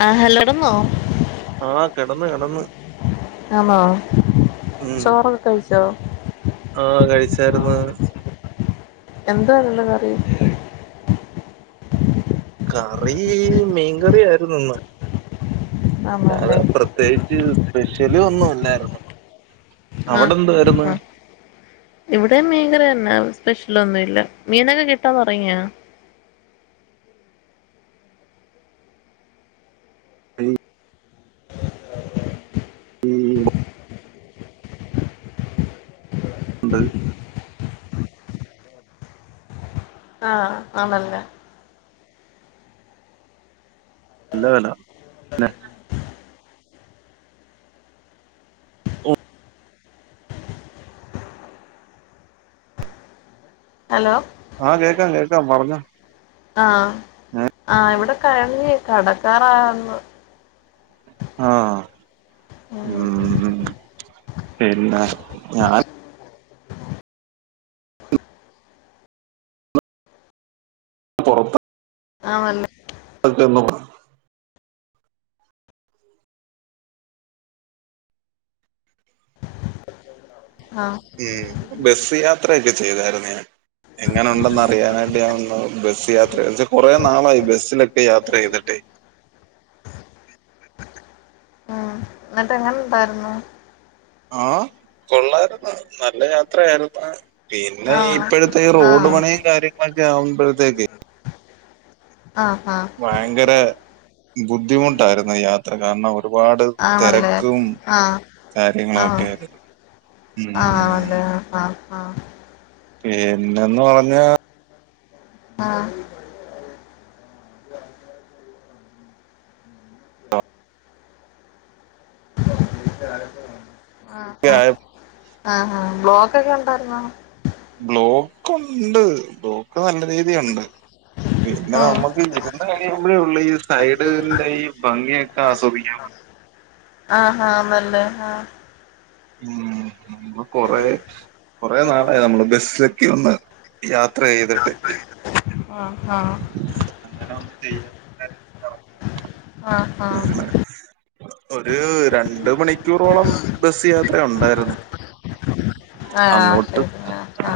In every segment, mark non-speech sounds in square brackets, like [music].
ആഹ് hello കെടന്നോ ആ കെടന്ന് കെടന്ന് ആണോ മ് ചോറൊക്കെ കഴിച്ചോ ആ കഴിച്ചാര്ന്ന് എന്താ നിങ്ങളെ കറി കറീ മീൻകറി ആയിരുന്നു ഇന്ന് ആണല്ലേ അതെ പ്രത്യേകിച്ച് സ്പെഷ്യല് ഒന്നു ല്ലാരുന്നു ആ അ ഇവ്ടെ മീൻ കറി ന്നെ ന്ന് ഒന്നു ല്ല മീനൊക്കെ കിട്ടാതൊർങിഓ ആയ് അമ്പൾ ആ ആണല്ലെ നല്ല വെല പിന്നെ ഓ ഹലോ ആ കേക്കാം കേക്കാം പറഞ്ഞോ ആ ഏഹ് ആ ഇവടെ കഴിഞ്ഞ് കടക്കാറാവ്ന്ന് ആ ഉം മ്മ് പിന്നെ ഞാൻ പൊറത്ത ആണല്ലേ [unintelligible] ആഹ് എ ബസ് യാത്രയൊകെ ചെയ്താരുന്നു ഞാൻ എങ്ങനൊണ്ടെന്നറിയാനായിട്ട് ഞാനൊന്ന് ബസ് യാത് ച്ച കൊറേ നാളായി ബസിലൊക്കെ യാത്രെയ്തിട്ടെ ആ ന്നട്ട് എങ്ങനെ ഇണ്ടായിരുന്നു ആ കൊള്ളാരുന്ന് നല്ല യാത്രയായിരുന്ന് പിന്നെ ആഹ് ഇപ്പഴത്തെ ഈ റോഡ് ആഹ് പണീം കാര്യങ്ങളൊക്കെ ആവുമ്പഴത്തേക്കെ ആഹ് ആഹ് ഭയങ്കര ബുദ്ധിമുട്ടായിരുന്നു യാത്ര കാരണം ഒരുപാട് ആണല്ലേ തെരക്കും കാര്യങ്ങളൊക്കെ ആ ആ അതെ ആ ആ പിന്നെ ന്ന് പറഞ്ഞാ ആ [inaudible] ആ അ ആ ഇ ബ്ലോക്കൊക്കെ ഒണ്ടായിരുന്നോ കൊണ്ട് ബ്ലോ ഇപ്പ നല്ല രീതിയിലൊണ്ട് പിന്നെ ഉം നമുക്ക് ഇരുന്ന് കഴിയുമ്പോഴേ ഒള്ളു ഈ സൈഡിന്റെ ഈ ഭംഗിയൊക്കെ ആസ്വദിക്കാൻ പറ്റു ആണല്ലേ ആ മ്മ് നമ്മ കൊറേ കൊറേ നാളായി നമ്മള് ബസിലൊക്കെയൊന്ന് യാത്രെയ്തിട്ട് ആഹ് അങ്ങനെ ഒന്ന് ചെയ്യാ ആഹ് ആഹ് വിചാരിച്ചിട്ടെറങ്ങിയതാ ആഹ് ഒരൂ രണ്ട് മണിക്കൂറോളം ബസ് യാത്ര യാത്ര ഒണ്ടായിര്ന്ന് ആ ശരി ആ ആ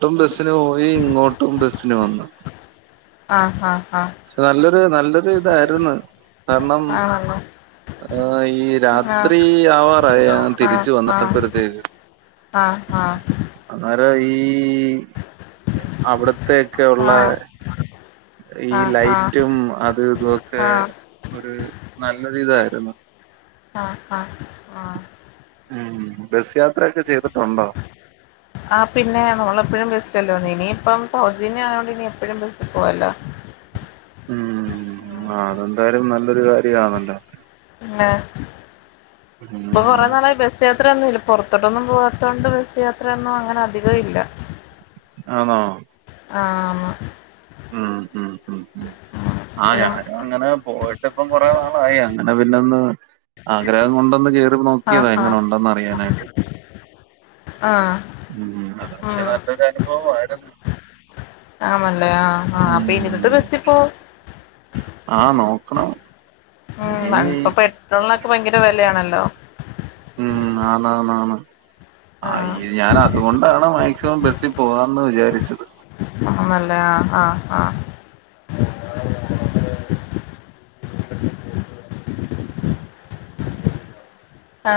ട്ടും ബസ്സിന് പോയി ഇങ്ങോട്ടും ബസിന് വന്ന് ആഹ് ആ രു ഇതായിരുന്നു കാരണം ആണല്ലോ ഈ രാത്രി ആവാറായ ആ ആ ആ ആ താ ഈ അവിടത്തെക്കെ ആഹ് ഉള്ള ആഹ് ഈ ആഹ് ആഹ് ലൈറ്റും അത് ഇതുംഒക്കെ ആഹ് ഒരു നല്ലൊരി ഇതായിരുന്നു ആ ആ ആ ഉം ബസ് യാത്ര ആ പിന്നെ നമ്മളെപ്പോഴും ബസ്സിലല്ലേവന്നിനു ഇനിയിപ്പം സൗജന്യം ആയതൊണ്ട് ഇനി എപ്പഴും ബസ്സിൽ പോവല്ലോ ഉം ആ അതെന്തായാലും നല്ലൊരു കാര്യ ണല്ലോ പിന്നെ ഇപ്പൊ കൊറെ നാളായി ബസ് യാത്രയൊന്നും ഇല്ല പുറത്ത് തത്തൊട്ടൊന്നും പോവാത്തോണ്ട് ബസ് യാത്രയൊന്നും അങ്ങനെ അധികം ഇല്ല ആണോ ആണ് ഉം ഉം ഉം ഉം ആ ഹലോ ഞാനും അങ്ങനെ പോയിട്ട് ഇപ്പം കൊറെ നാളായി അങ്ങനെ പിന്നെ ഒന്ന് ആഗ്രഹം കൊണ്ടന്ന് കേ നോക്കിയതാ ആഹ് എങ്ങനെ ഉണ്ടെന്ന് അറിയാനായിട്ട് ആഹ് പക്ഷെ ആഹ് നല്ലൊരനുഭവായിരുന്നു ആണല്ലേ ആഹ് ആഹ് അപ്പൊ ഇരുന്നിട്ട് ഉം ബസ്സിൽ പോവും ആ നോക്കണം ഉം ഇനി പണ്ടഇപ്പ പെട്രോളിനൊക്കെ ഭയങ്കര വെലയാണല്ലോ ഉം ആന്നാന്നാന്ന് ആ ഈ ഞാൻ അതുകൊണ്ടാണ് മാക്സിമം ബസ്സിൽ പോവാന്ന് വിചാരിച്ചത് ആ ആ ആ ആ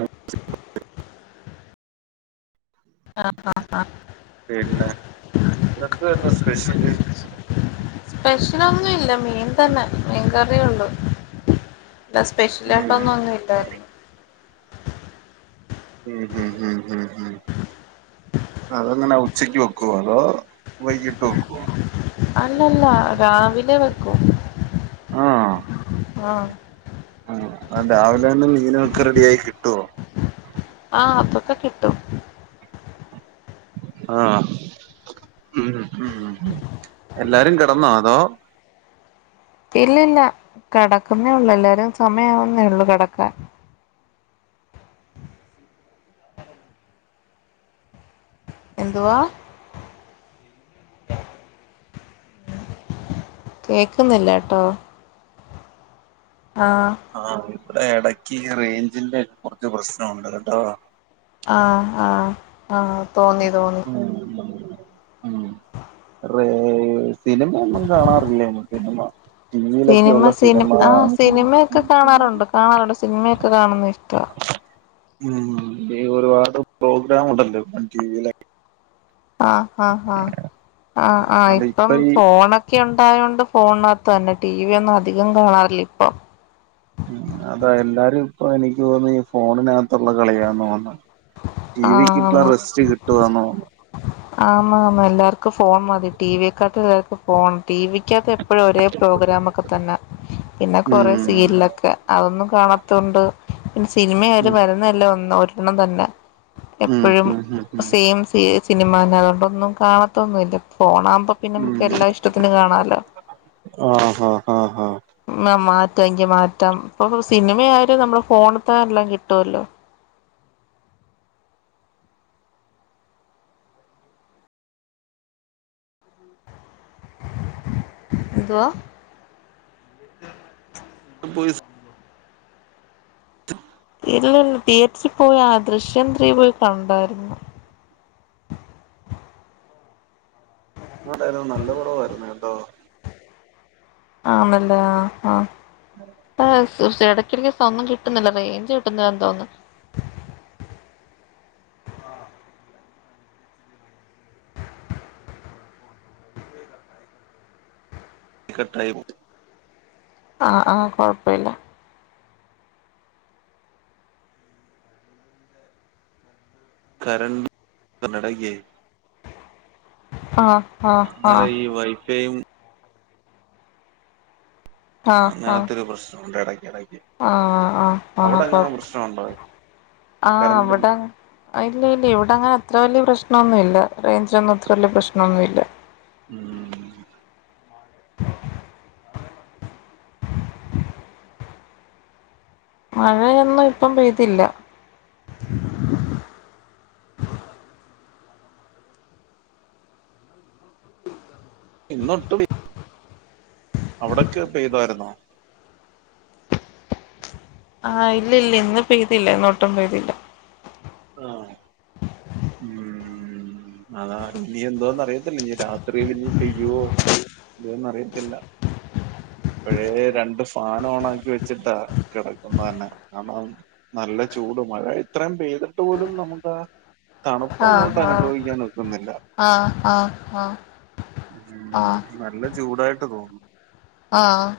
[unintelligible] ആ ആ ആ പിന്നെ ഇന്നെന്തുവായിരുന്നു സ്പെഷ്യല് സ്പെഷലൊന്നും ഇല്ല മീൻ തന്നെ കറിയുണ്ട് എന്താ ഉം സ്പെഷ്യലയിട്ടോന്നും ഒന്നുംല്ലായിരുന്നു ഉം ഉം ഉം ഉം ഉം അതങ്ങനെ ഉച്ചക്ക് വെക്കുവ അതോ വൈകിട്ട് വെക്കോ അല്ലല്ല രാവിലെ വെക്കൂ ആഹ് ആ രാവിലെ തന്നെ മീന് ഒക്കെ റെഡി ആയി കിട്ടുവോ ക്കെ കിട്ടും ആഹ് ഉം ഉം എല്ലാരും കിടന്നോ അതോ ഇല്ല ഇല്ല കെടക്ക്‌ന്നേ ഉള്ളു എല്ലാരും സമയാവുന്നേ ഉള്ളു കെടക്കാൻ എന്തുവാ കേക്കുന്നില്ല ട്ടോ ആഹ് ഇവടെ എടക്ക് ഈ റേഞ്ചിന്റെ കുറച്ച് പ്രശ്നം ഉണ്ട് കേട്ടോ ആഹ് ആഹ് ആഹ് തോന്നി തോന്നി ഉം [unintelligible] സിനിമയൊന്നും കാണാറില്ലേന്ന് സിനിമ ടിവിയിലൊക്കെ സിനിമ ഉള്ള സിനി സിനിമ ആ സിനിമയൊക്കെ കാണാറുണ്ട് കാണാറുണ്ട് സിനിമയൊക്കെ കാണുന്ന ഇഷ്ടവാ ഉം ഈ ഒരുപാട് പ്രോഗ്രാം ഉണ്ടല്ലോ ടിവിയിലെ ആഹ് ഹാ ഹാ ആഹ് ആ അല്ല ഇപ്പം ഇപ്പൊ ഈ ഫോണൊക്കെ ഉൺ ണ്ടായോണ്ട് ഫോണിനകത്ത് തന്നെ ടി വി ഒന്നും അധികം കാണാറില്ല ഇപ്പം ഉം അതാ എല്ലാരും ഇപ്പൊ എനിക്ക് തോന്നുന്നു ഈ ഫോണിനക ത്തുള്ള കളിയാന്ന് തോന്ന്ന്ന് ടി വിക്ക് ഇപ്പ ആന്ന് റെസ്റ്റ് കിട്ടുവാന്ന് തോന്നും ആന്ന് ആന്ന് എല്ലാവർക്കും ഫോൺ മതി ടിവിയെക്കാട്ടിലും എല്ലാർക്കും ഫോൺ ടി വിക്കാത്ത് എപ്പൊഴും ഒരേ പ്രോഗ്രാം ഒക്കെ തന്നാ പിന്നെ കൊറേ ഉം സീരിയലൊക്കെ അതൊന്നും കാണത്തോണ്ട് പിന്നെ ഉം സിനിമയായാലും വരുന്ന എല്ലാം ഒന്ന് ഒര് ണ്ണം തന്നെ ഉം എപ്പോഴും ഉം ഉം ഉം സെയിം സീ [unintelligible] മ ന്നെ അതൊണ്ടൊന്നും കാണത്തൊന്നുല്ല ഫോണാ ഇപ്പൊ പിന്നെ നമുക്ക് ഉം എല്ലാ ഇഷ്ടത്തിനും കാണാലോ ആഹ് ആഹ് ആഹ് ആഹ് മ മാ തേങ്കി മാറ്റം ഇപ്പൊ സിനിമയായാലും നമ്മളെ ഫോണ്ത്തന്നെ എല്ലാം കിട്ടുവല്ലോ എന്തുവാ പോയി [unintelligible] ഇല്ലല്ല തിയറ്ററിൽ പോയി ആ ദൃശ്യം ത്രീ പോയി കണ്ടായിരുന്നു ആ ഡയലോഗ് നല്ല കുറവായിരുന്നേ ട്ടോ ആന്നല്ലേ ആഹ് ആഹ് [unintelligible] തീർച്ചയാ ഇടക്കിടക്ക്‌ ഒന്നും കിട്ടുന്നില്ല റേഞ്ച് കിട്ടുന്നില്ല തോന്നുന്ന് [unintelligible] കട്ടായി ആഹ് ആഹ് കൊഴപ്പില്ല കരണ്ട് തിനെടയ്‌ക്കേ ആ അന്നരയീ വൈഫൈയും അങ്ങനത്തൊരു പ്രശ്നോണ്ട് എട എടയ് ആ ആ ആ പ്രശ്നമുണ്ടോ ആ ആ കറണ്ടിന് ഇവിടങ്ങ് ഇല്ല ഇവിടങ്ങനെ അത്ര വല്ല്യ പ്രശ്നോന്നുഇല്ല റേഞ്ചോന്നും അത്രല്ല്യ പ്രശ്നമൊന്വില്ല. ഉം മഴയൊന്നും ഇപ്പം പെയ്തില്ല. ഇന്നൊട്ടു [unintelligible] അവടൊക്കെ പെയ്താരുന്നോ? ആ ഇല്ല ഇല്ല ഇന്ന് പെയ്തില്ല ഇന്നൊട്ടും പെയ്തില്ല. ആ ഉം അതാ ഇനി എന്തോന്ന് അറിയ ത്തില്ലിനി രാത്രിലിനി പെയ്യുവോ. ഇല്ല്യോന്നറിയത്തില്ല. ഇപ്പഴേ രണ്ട് ഫാനോണാക്കി വെച്ചിട്ടാ കെടക്കുന്ന തന്നെ, കാരണം, നല്ല ചൂട്, മഴ ഇത്രേം പെയും ട്ട് പോലും നമുക്കാ ആഹ് ആഹ് തണുപ്പങ്ങോട്ടനുഭവിക്കാനൊക്കുന്നില്ല. ആഹ് ആഹ് ആഹ് നല്ല ചൂടായിട്ട് തോന്നും. ആഹ്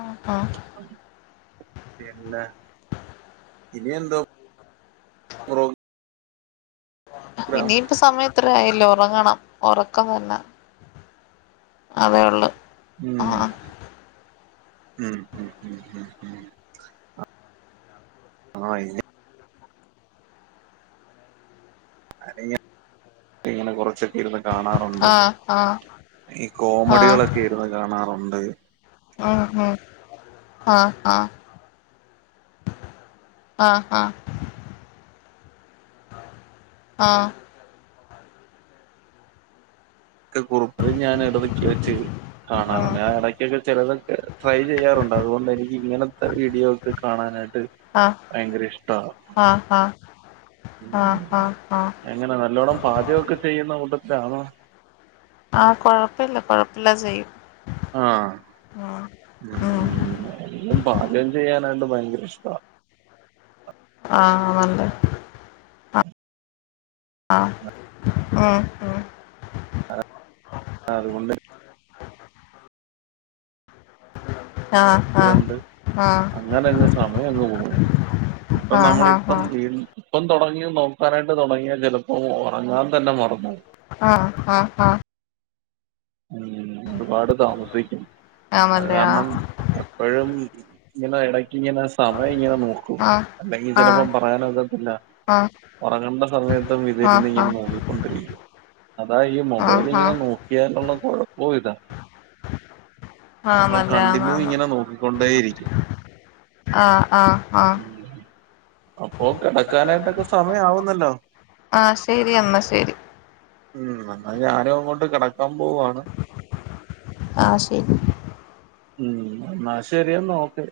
ആ ആ ഇനിയെന്തോ [unintelligible] പ്രോഗ്രാം ഇനിയിപ്പ സമയം ഇത്രെയായല്ലോ. റങ്ങണം ഒറക്കം തന്നെ. അതേയൊള്ളു. ഉം ഉം ഉം ഉം ഉം ഉം ആ ഇനി അതിങ്ങ പ്പങ്ങിനെ കൊറച്ച് ഇരുന്ന് കാണാറൊണ്ട്, ആഹ് ആഹ് ഈ കോമഡികളൊക്കെ ഇരുന്ന് കാണാറൊ അതേ ആ ആ ആ ആ ആ ആ ആ ഒക്കെ കുറപ്പില് ഞാൻ ഇടതൊക്ക ചെയ്യും. കാണാറൊണ്ട് ഉം ഇടക്കൊക്കെ ചെലതൊക്കെ ട്രൈ ചെയ്യാറുണ്ട് അതുകൊണ്ടെനിക്ക് ഇങ്ങനത്തെ വീഡിയോ ഒക്കെ കാണാനായിട്ട് ആഹ് ഭയങ്കര ഇഷ്ടാ. ആഹ് ആഹ് ആഹ് ആഹ് ആഹ് എങ്ങനെ നല്ലോണ്ണം പാചമൊക്കെ ചെയ്യുന്ന കൂട്ടത്തി ച്ചാണോ? ആ കൊഴപ്പില്ല കൊഴപ്പില്ല ചെയ്യും. ആ ഉം ഉം എന്നും പാചകം ചെയ്യാൻ. നാട്ട് ഭയങ്കര ഇഷ്ടാ. ആണല്ലേ ആ ഉം ഉം അതുകൊണ്ട് ആഹ് അ കണ്ട് ആഹ് ആഹ് അങ്ങനെങ്ങ് സമയം അങ്ങ് പോകും ഇപ്പൊ ആഹ് ആഹ് നമ്മളിപ്പം വീ ഇപ്പം തൊടങ്ങി നോക്കാനായിട്ട് തൊടങ്ങിയാൽ ചെലപ്പോൾ ഒറങ്ങാൻ തന്നെ മറന്നു പോവും ആ ആ ആ ഉം ഒരുപാട് താമസി അത് ആണല്ലേ ആഹ് കാരണം എപ്പഴും നഎട ഇങ്ങനെ സമയം ഇങ്ങനെ നോക്കും ആഹ് അല്ലെങ്കിൽ ചെലപ്പോ ആഹ് പറയാനൊക്കത്തില്ല ആഹ് ഉറങ്ങണ്ട സമയത്തും ആഹ് ഇതിരുന്ന് ഇങ്ങനെ നോക്കിക്കൊണ്ടിരിക്കും അതാ ഈ ആഹ് മൊബൈൽ ആഹ് ഇങ്ങനെ ആഹ് നോക്കിയാലുള്ള പോയതാ നമ്മൾ ആന്നല്ലേ കണ്ടിന്യൂ ആന്നാന്ന് ഇങ്ങനെ നോക്കിക്കൊണ്ടേയിരിക്കും ആഹ് ആഹ് ആഹ് ഉം അപ്പോ കിടക്കാനായിട്ടൊക്കെ സമയം ആവ ല്ലോ ആ ശെരിയന്നാ ശെരി ഉം എന്നാ ഞാനും അങ്ങോട്ട് കെടക്കാ പോവ ആ ശെരി ഉം എന്നാ ശെരിയെന്നാ ഓക്കെ